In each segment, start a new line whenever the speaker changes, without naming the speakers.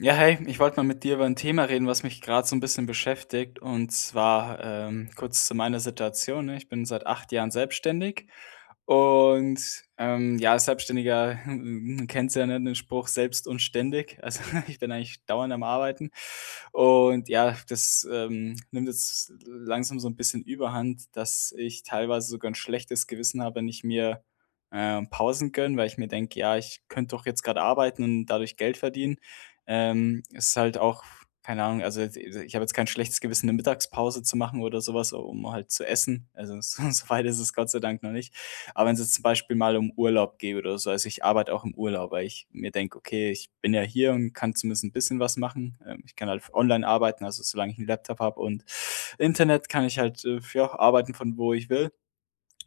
Ja, hey, ich wollte mal mit dir über ein Thema reden, was mich gerade so ein bisschen beschäftigt. Und zwar, kurz zu meiner Situation, ne? Ich bin seit 8 Jahren selbstständig und, ja, als Selbstständiger du kennst ja, ne, den Spruch: „Selbst und ständig.“ Also, ich bin eigentlich dauernd am Arbeiten. Und ja, das, nimmt jetzt langsam so ein bisschen Überhand, dass ich teilweise sogar ein schlechtes Gewissen habe, wenn ich mir, Pausen gönne, weil ich mir denke: „Ja, ich könnte doch jetzt gerade arbeiten und dadurch Geld verdienen.“ Es ist halt auch keine Ahnung, also, jetzt ich habe jetzt kein schlechtes Gewissen, eine Mittagspause zu machen oder sowas, um halt zu essen. Also, so so weit ist es Gott sei Dank noch nicht. Aber wenn's jetzt zum Beispiel mal um Urlaub geht oder so, also ich arbeite auch im Urlaub, weil ich mir denke: „Okay, ich bin ja hier und kann zumindest ein bisschen was machen.“ Ich kann halt online arbeiten, also solange ich einen Laptop habe und Internet, kann ich halt, ja, arbeiten, von wo ich will.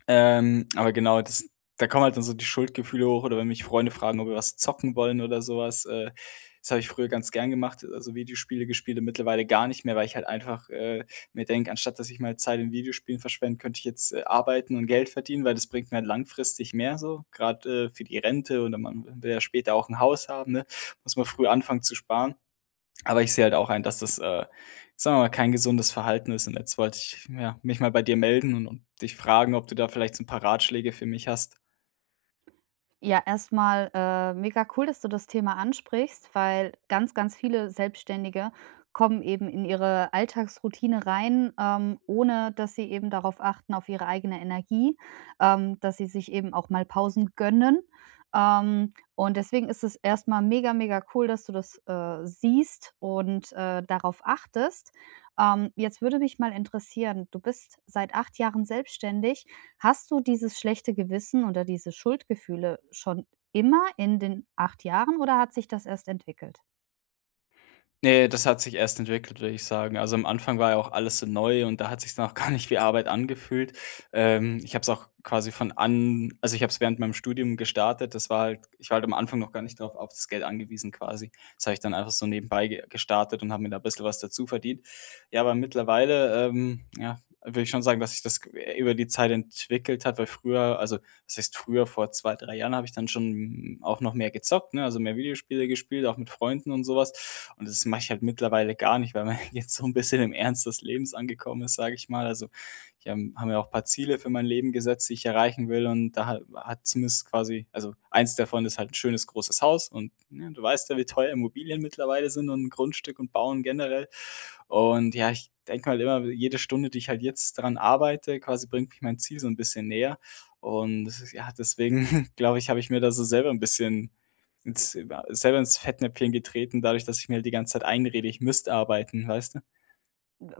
Aber genau, das da kommen halt dann so die Schuldgefühle hoch, oder wenn mich Freunde fragen, ob wir was zocken wollen oder sowas. Das habe ich früher ganz gern gemacht, also Videospiele gespielt, und mittlerweile gar nicht mehr, weil ich halt einfach, mir denke, anstatt dass ich mal Zeit in Videospielen verschwende, könnte ich jetzt, arbeiten und Geld verdienen, weil das bringt mir halt langfristig mehr so, gerade für die Rente, oder man will ja später auch ein Haus haben, ne? Muss man früh anfangen zu sparen. Aber ich sehe halt auch ein, dass das, sagen wir mal, kein gesundes Verhalten ist. Und jetzt wollte ich, ja, mich mal bei dir melden und dich fragen, ob du da vielleicht so ein paar Ratschläge für mich hast.
Ja, erstmal mega cool, dass du das Thema ansprichst, weil ganz, ganz viele Selbstständige kommen eben in ihre Alltagsroutine rein, ohne dass sie eben darauf achten, auf ihre eigene Energie, dass sie sich eben auch mal Pausen gönnen. Und deswegen ist es erstmal mega, mega cool, dass du das siehst und darauf achtest. Jetzt würde mich mal interessieren, du bist seit 8 Jahren selbstständig. Hast du dieses schlechte Gewissen oder diese Schuldgefühle schon immer in den 8 Jahren oder hat sich das erst entwickelt?
Ne, das hat sich erst entwickelt, würde ich sagen. Also, am Anfang war ja auch alles so neu und da hat sich's noch gar nicht wie Arbeit angefühlt. Ich habe es auch quasi von an also, ich habe es während meinem Studium gestartet. Das war halt ich war halt am Anfang noch gar nicht darauf auf das Geld angewiesen quasi. Das habe ich dann einfach so nebenbei ge gestartet und habe mir da ein bisschen was dazu verdient. Ja, aber mittlerweile, ja, würde ich schon sagen, dass sich das über die Zeit entwickelt hat, weil früher also, das heißt, früher vor 2 3 Jahren habe ich dann schon auch noch mehr gezockt, ne? Also, mehr Videospiele gespielt, auch mit Freunden und sowas. Und das mache ich halt mittlerweile gar nicht, weil man jetzt so ein bisschen im Ernst des Lebens angekommen ist, sage ich mal. Also, ich habe mir auch ein paar Ziele für mein Leben gesetzt, die ich erreichen will, und da ha hat zumindest quasi also, eins davon ist halt ein schönes großes Haus und, ne, du weißt ja, wie teuer Immobilien mittlerweile sind und ein Grundstück und Bauen generell. Und ja, ich denke mal immer, jede Stunde, die ich halt jetzt daran arbeite, quasi bringt mich mein Ziel so ein bisschen näher. Und das ja, deswegen glaube ich, habe ich mir da so selber ein bisschen ins Fettnäpfchen getreten, dadurch, dass ich mir halt die ganze Zeit einrede, ich müsste arbeiten, weißt du?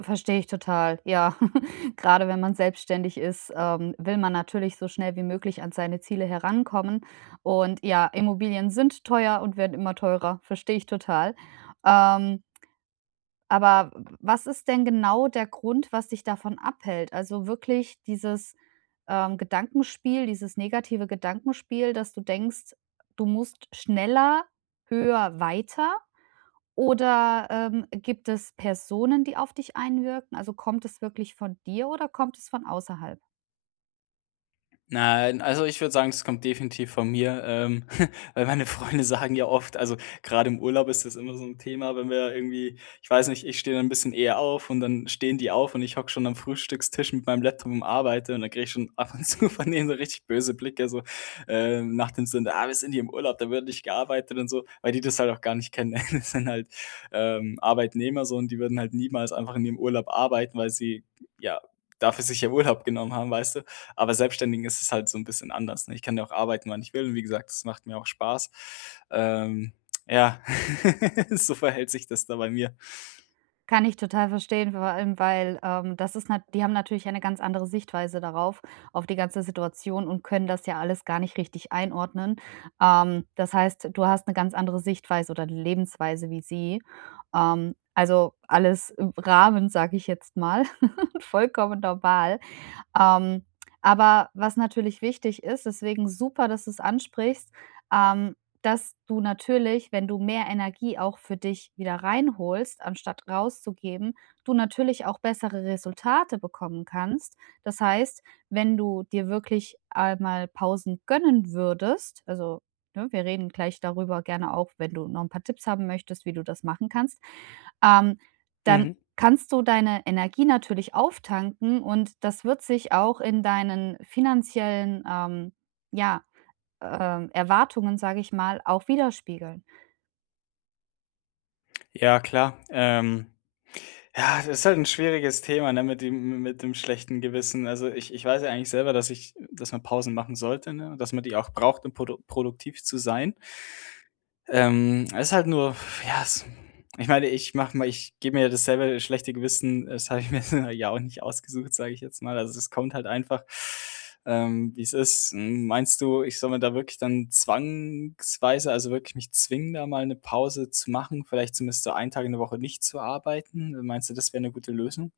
Verstehe ich total, ja. Gerade wenn man selbstständig ist, will man natürlich so schnell wie möglich an seine Ziele herankommen. Und ja, Immobilien sind teuer und werden immer teurer, verstehe ich total. Ähm, Aber was ist denn genau der Grund, was dich davon abhält? Also wirklich dieses, Gedankenspiel, dieses negative Gedankenspiel, dass du denkst, du musst schneller, höher, weiter? Oder, gibt es Personen, die auf dich einwirken? Also kommt es wirklich von dir oder kommt es von außerhalb?
Nein, also ich würde sagen, das kommt definitiv von mir, weil meine Freunde sagen ja oft also gerade im Urlaub ist das immer so ein Thema, wenn wir irgendwie ich weiß nicht, ich stehe dann ein bisschen eher auf und dann stehen die auf und ich hocke schon am Frühstückstisch mit meinem Laptop und arbeite und dann kriege ich schon ab und zu von denen so richtig böse Blicke, so, nach dem Sinne: „Ah, wir sind hier im Urlaub, da wird nicht gearbeitet“ und so, weil die das halt auch gar nicht kennen. Das sind halt, Arbeitnehmer so, und die würden halt niemals einfach in ihrem Urlaub arbeiten, weil sie, ja, dafür sich ja Urlaub genommen haben, weißt du? Aber Selbstständigen ist es halt so ein bisschen anders, ne? Ich kann ja auch arbeiten, wann ich will, und wie gesagt, das macht mir auch Spaß. Ähm, ja, so verhält sich das da bei mir.
Kann ich total verstehen, vor allem, weil, das ist nat die haben natürlich eine ganz andere Sichtweise darauf, auf die ganze Situation und können das ja alles gar nicht richtig einordnen. Das heißt, du hast eine ganz andere Sichtweise oder Lebensweise wie sie. Also, alles im Rahmen, sage ich jetzt mal, vollkommen normal. Ähm, aber was natürlich wichtig ist, deswegen super, dass du es ansprichst, ähm, dass du natürlich, wenn du mehr Energie auch für dich wieder reinholst, anstatt rauszugeben, du natürlich auch bessere Resultate bekommen kannst. Das heißt, wenn du dir wirklich einmal Pausen gönnen würdest, also, ne, wir reden gleich darüber gerne auch, wenn du noch ein paar Tipps haben möchtest, wie du das machen kannst, ähm, dann
Mhm.
kannst du deine Energie natürlich auftanken und das wird sich auch in deinen finanziellen, ja, Erwartungen, sage ich mal, auch widerspiegeln.
Ja, klar. Ja, das ist halt ein schwieriges Thema, ne, mit dem schlechten Gewissen. Also, ich weiß ja eigentlich selber, dass ich dass man Pausen machen sollte, ne, und dass man die auch braucht, um produktiv zu sein. Es ist halt nur, ja, es ich meine, ich mache mir ich gebe mir ja das selber schlechte Gewissen, das habe ich mir ja auch nicht ausgesucht, sage ich jetzt mal. Also, es kommt halt einfach, wie es ist. Meinst du, ich soll mir da wirklich dann zwangsweise also, wirklich mich zwingen, da mal eine Pause zu machen, vielleicht zumindest so einen Tag in der Woche nicht zu arbeiten? Meinst du, das wäre eine gute Lösung?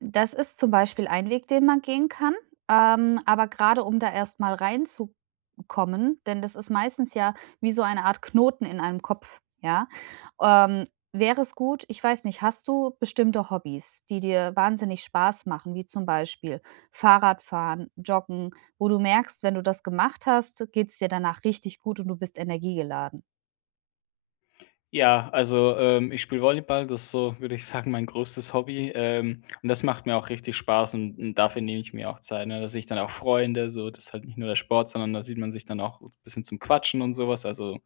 Das ist zum Beispiel ein Weg, den man gehen kann. Aber gerade um da erst mal reinzukommen, denn das ist meistens ja wie so eine Art Knoten in einem Kopf, ja, ähm, wäre es gut, ich weiß nicht, hast du bestimmte Hobbys, die dir wahnsinnig Spaß machen, wie zum Beispiel Fahrradfahren, Joggen, wo du merkst, wenn du das gemacht hast, geht's dir danach richtig gut und du bist energiegeladen?
Ja, also, ich spiele Volleyball, das ist so, würde ich sagen, mein größtes Hobby, und das macht mir auch richtig Spaß, und dafür nehme ich mir auch Zeit, ne? Da sehe ich dann auch Freunde, so, das ist halt nicht nur der Sport, sondern da sieht man sich dann auch ein bisschen zum Quatschen und sowas. Also,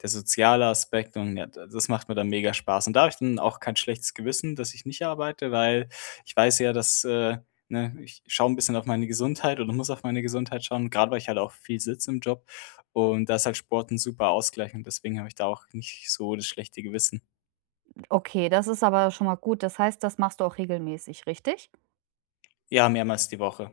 der soziale Aspekt und ja, da das macht mir dann mega Spaß. Und da habe ich dann auch kein schlechtes Gewissen, dass ich nicht arbeite, weil ich weiß ja, dass, ne, ich schaue ein bisschen auf meine Gesundheit oder muss auf meine Gesundheit schauen, gerade weil ich halt auch viel sitze im Job. Und da ist halt Sport 'n super Ausgleich und deswegen habe ich da auch nicht so das schlechte Gewissen.
Okay, das ist aber schon mal gut. Das heißt, das machst du auch regelmäßig, richtig?
Ja, mehrmals die Woche.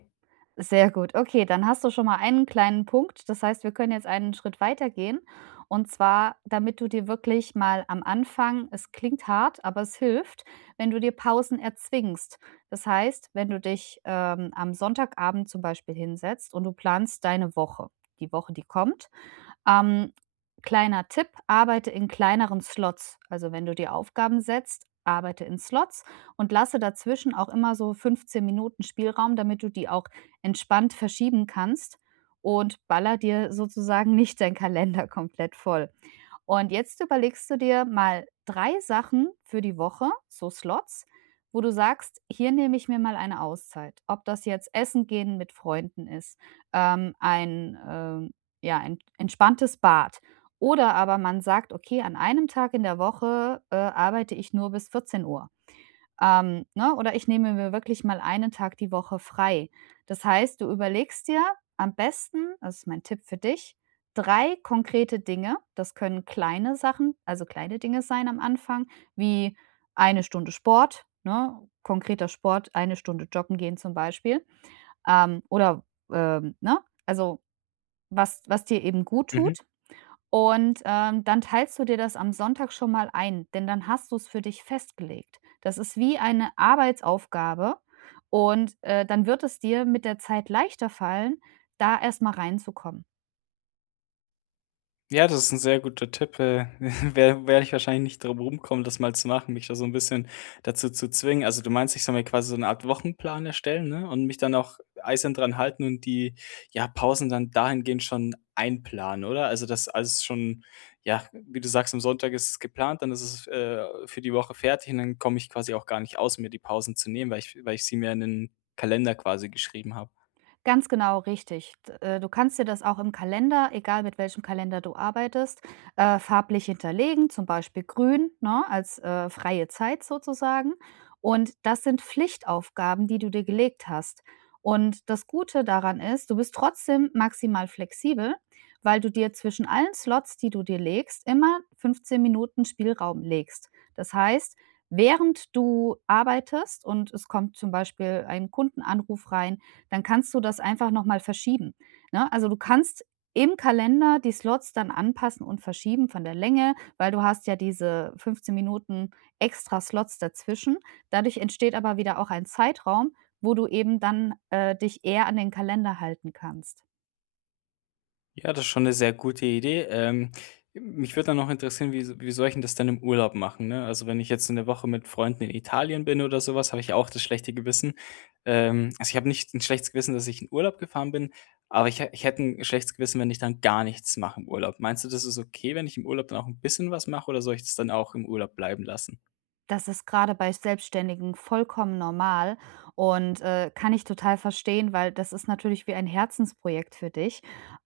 Sehr gut. Okay, dann hast du schon mal einen kleinen Punkt. Das heißt, wir können jetzt einen Schritt weitergehen. Und zwar, damit du dir wirklich mal am Anfang, es klingt hart, aber es hilft, wenn du dir Pausen erzwingst. Das heißt, wenn du dich am Sonntagabend zum Beispiel hinsetzt und du planst deine Woche, die kommt, ähm, kleiner Tipp, arbeite in kleineren Slots. Also, wenn du dir Aufgaben setzt, arbeite in Slots und lasse dazwischen auch immer so 15 Minuten Spielraum, damit du die auch entspannt verschieben kannst und baller dir sozusagen nicht deinen Kalender komplett voll. Und jetzt überlegst du dir mal 3 Sachen für die Woche, so Slots, wo du sagst: „Hier nehme ich mir mal eine Auszeit.“ Ob das jetzt Essen gehen mit Freunden ist, ähm, ein, ähm, ja, ein entspanntes Bad, oder aber man sagt: „Okay, an einem Tag in der Woche, arbeite ich nur bis 14 Uhr. Ne? Oder ich nehme mir wirklich mal einen Tag die Woche frei.“ Das heißt, du überlegst dir am besten, das ist mein Tipp für dich, 3 konkrete Dinge. Das können kleine Sachen, also kleine Dinge sein am Anfang, wie eine Stunde Sport, ne? Konkreter Sport, eine Stunde joggen gehen zum Beispiel. Ähm, oder, ne? Also, was dir eben gut
Mhm.
tut. Und, dann teilst du dir das am Sonntag schon mal ein, denn dann hast du es für dich festgelegt. Das ist wie eine Arbeitsaufgabe und, dann wird es dir mit der Zeit leichter fallen, da erst mal reinzukommen.
Ja, das ist ein sehr guter Tipp, werde ich wahrscheinlich nicht drum rumkommen, das mal zu machen, mich da so ein bisschen dazu zu zwingen. Also, du meinst, ich soll mir quasi so eine Art Wochenplan erstellen, ne, und mich dann auch eisern dran halten und die, ja, Pausen dann dahingehend schon einplanen, oder? Also, das alles schon ja, wie du sagst, am Sonntag ist es geplant, dann ist es, für die Woche fertig, und dann komme ich quasi auch gar nicht aus, mir die Pausen zu nehmen, weil ich sie mir in den Kalender quasi geschrieben habe.
Ganz genau, richtig. D Du kannst dir das auch im Kalender, egal mit welchem Kalender du arbeitest, farblich hinterlegen, zum Beispiel grün, ne, als, freie Zeit sozusagen. Und das sind Pflichtaufgaben, die du dir gelegt hast. Und das Gute daran ist, du bist trotzdem maximal flexibel, weil du dir zwischen allen Slots, die du dir legst, immer 15 Minuten Spielraum legst. Das heißt, während du arbeitest und es kommt zum Beispiel ein Kundenanruf rein, dann kannst du das einfach noch mal verschieben, ne? Also, du kannst im Kalender die Slots dann anpassen und verschieben von der Länge, weil du hast ja diese 15 Minuten extra Slots dazwischen. Dadurch entsteht aber wieder auch ein Zeitraum, wo du eben dann, dich eher an den Kalender halten kannst.
Ja, das ist schon eine sehr gute Idee. Mich würde dann noch interessieren, wie soll ich denn das dann im Urlaub machen, ne? Also, wenn ich jetzt 'ne Woche mit Freunden in Italien bin oder sowas, habe ich ja auch das schlechte Gewissen. Also, ich habe nicht ein schlechtes Gewissen, dass ich in Urlaub gefahren bin, aber ich hätte ein schlechtes Gewissen, wenn ich dann gar nichts mache im Urlaub. Meinst du, das ist okay, wenn ich im Urlaub dann auch ein bisschen was mache, oder soll ich das dann auch im Urlaub bleiben lassen?
Das ist gerade bei Selbstständigen vollkommen normal und, kann ich total verstehen, weil das ist natürlich wie ein Herzensprojekt für dich.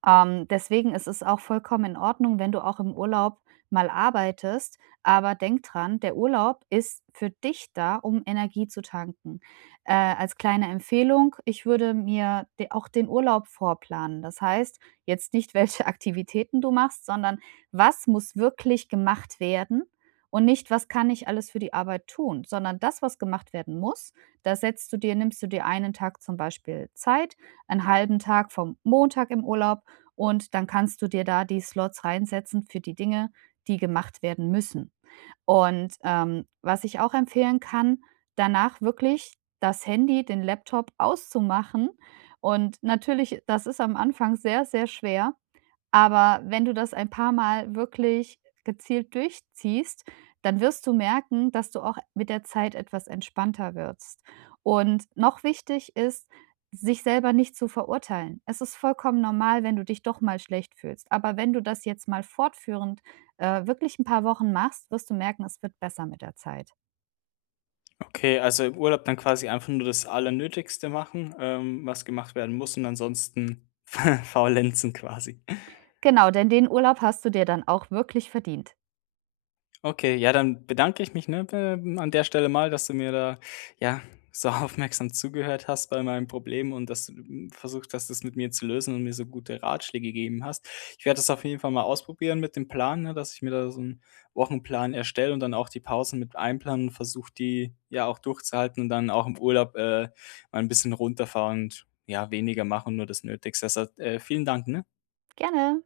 Deswegen ist es auch vollkommen in Ordnung, wenn du auch im Urlaub mal arbeitest, aber denk dran, der Urlaub ist für dich da, um Energie zu tanken. Als kleine Empfehlung, ich würde mir de auch den Urlaub vorplanen. Das heißt, jetzt nicht, welche Aktivitäten du machst, sondern was muss wirklich gemacht werden, und nicht, was kann ich alles für die Arbeit tun, sondern das, was gemacht werden muss, da setzt du dir nimmst du dir einen Tag zum Beispiel Zeit, einen halben Tag vom Montag im Urlaub, und dann kannst du dir da die Slots reinsetzen für die Dinge, die gemacht werden müssen. Und, was ich auch empfehlen kann, danach wirklich das Handy, den Laptop auszumachen. Und natürlich, das ist am Anfang sehr, sehr schwer, aber wenn du das ein paar Mal wirklich gezielt durchziehst, dann wirst du merken, dass du auch mit der Zeit etwas entspannter wirst. Und noch wichtig ist, sich selber nicht zu verurteilen. Es ist vollkommen normal, wenn du dich doch mal schlecht fühlst. Aber wenn du das jetzt mal fortführend, wirklich ein paar Wochen machst, wirst du merken, es wird besser mit der Zeit.
Okay, also im Urlaub dann quasi einfach nur das Allernötigste machen, was gemacht werden muss, und ansonsten faulenzen quasi.
Genau, denn den Urlaub hast du dir dann auch wirklich verdient.
Okay, ja, dann bedanke ich mich, ne, an der Stelle mal, dass du mir da, ja, so aufmerksam zugehört hast bei meinem Problem und dass du versucht hast, das mit mir zu lösen und mir so gute Ratschläge gegeben hast. Ich werde das auf jeden Fall mal ausprobieren mit dem Plan, ne, dass ich mir da so einen Wochenplan erstelle und dann auch die Pausen mit einplanen und versuche, die ja auch durchzuhalten und dann auch im Urlaub mal ein bisschen runterfahren und ja, weniger machen, nur das Nötigste. Also, vielen Dank, ne?
Gerne.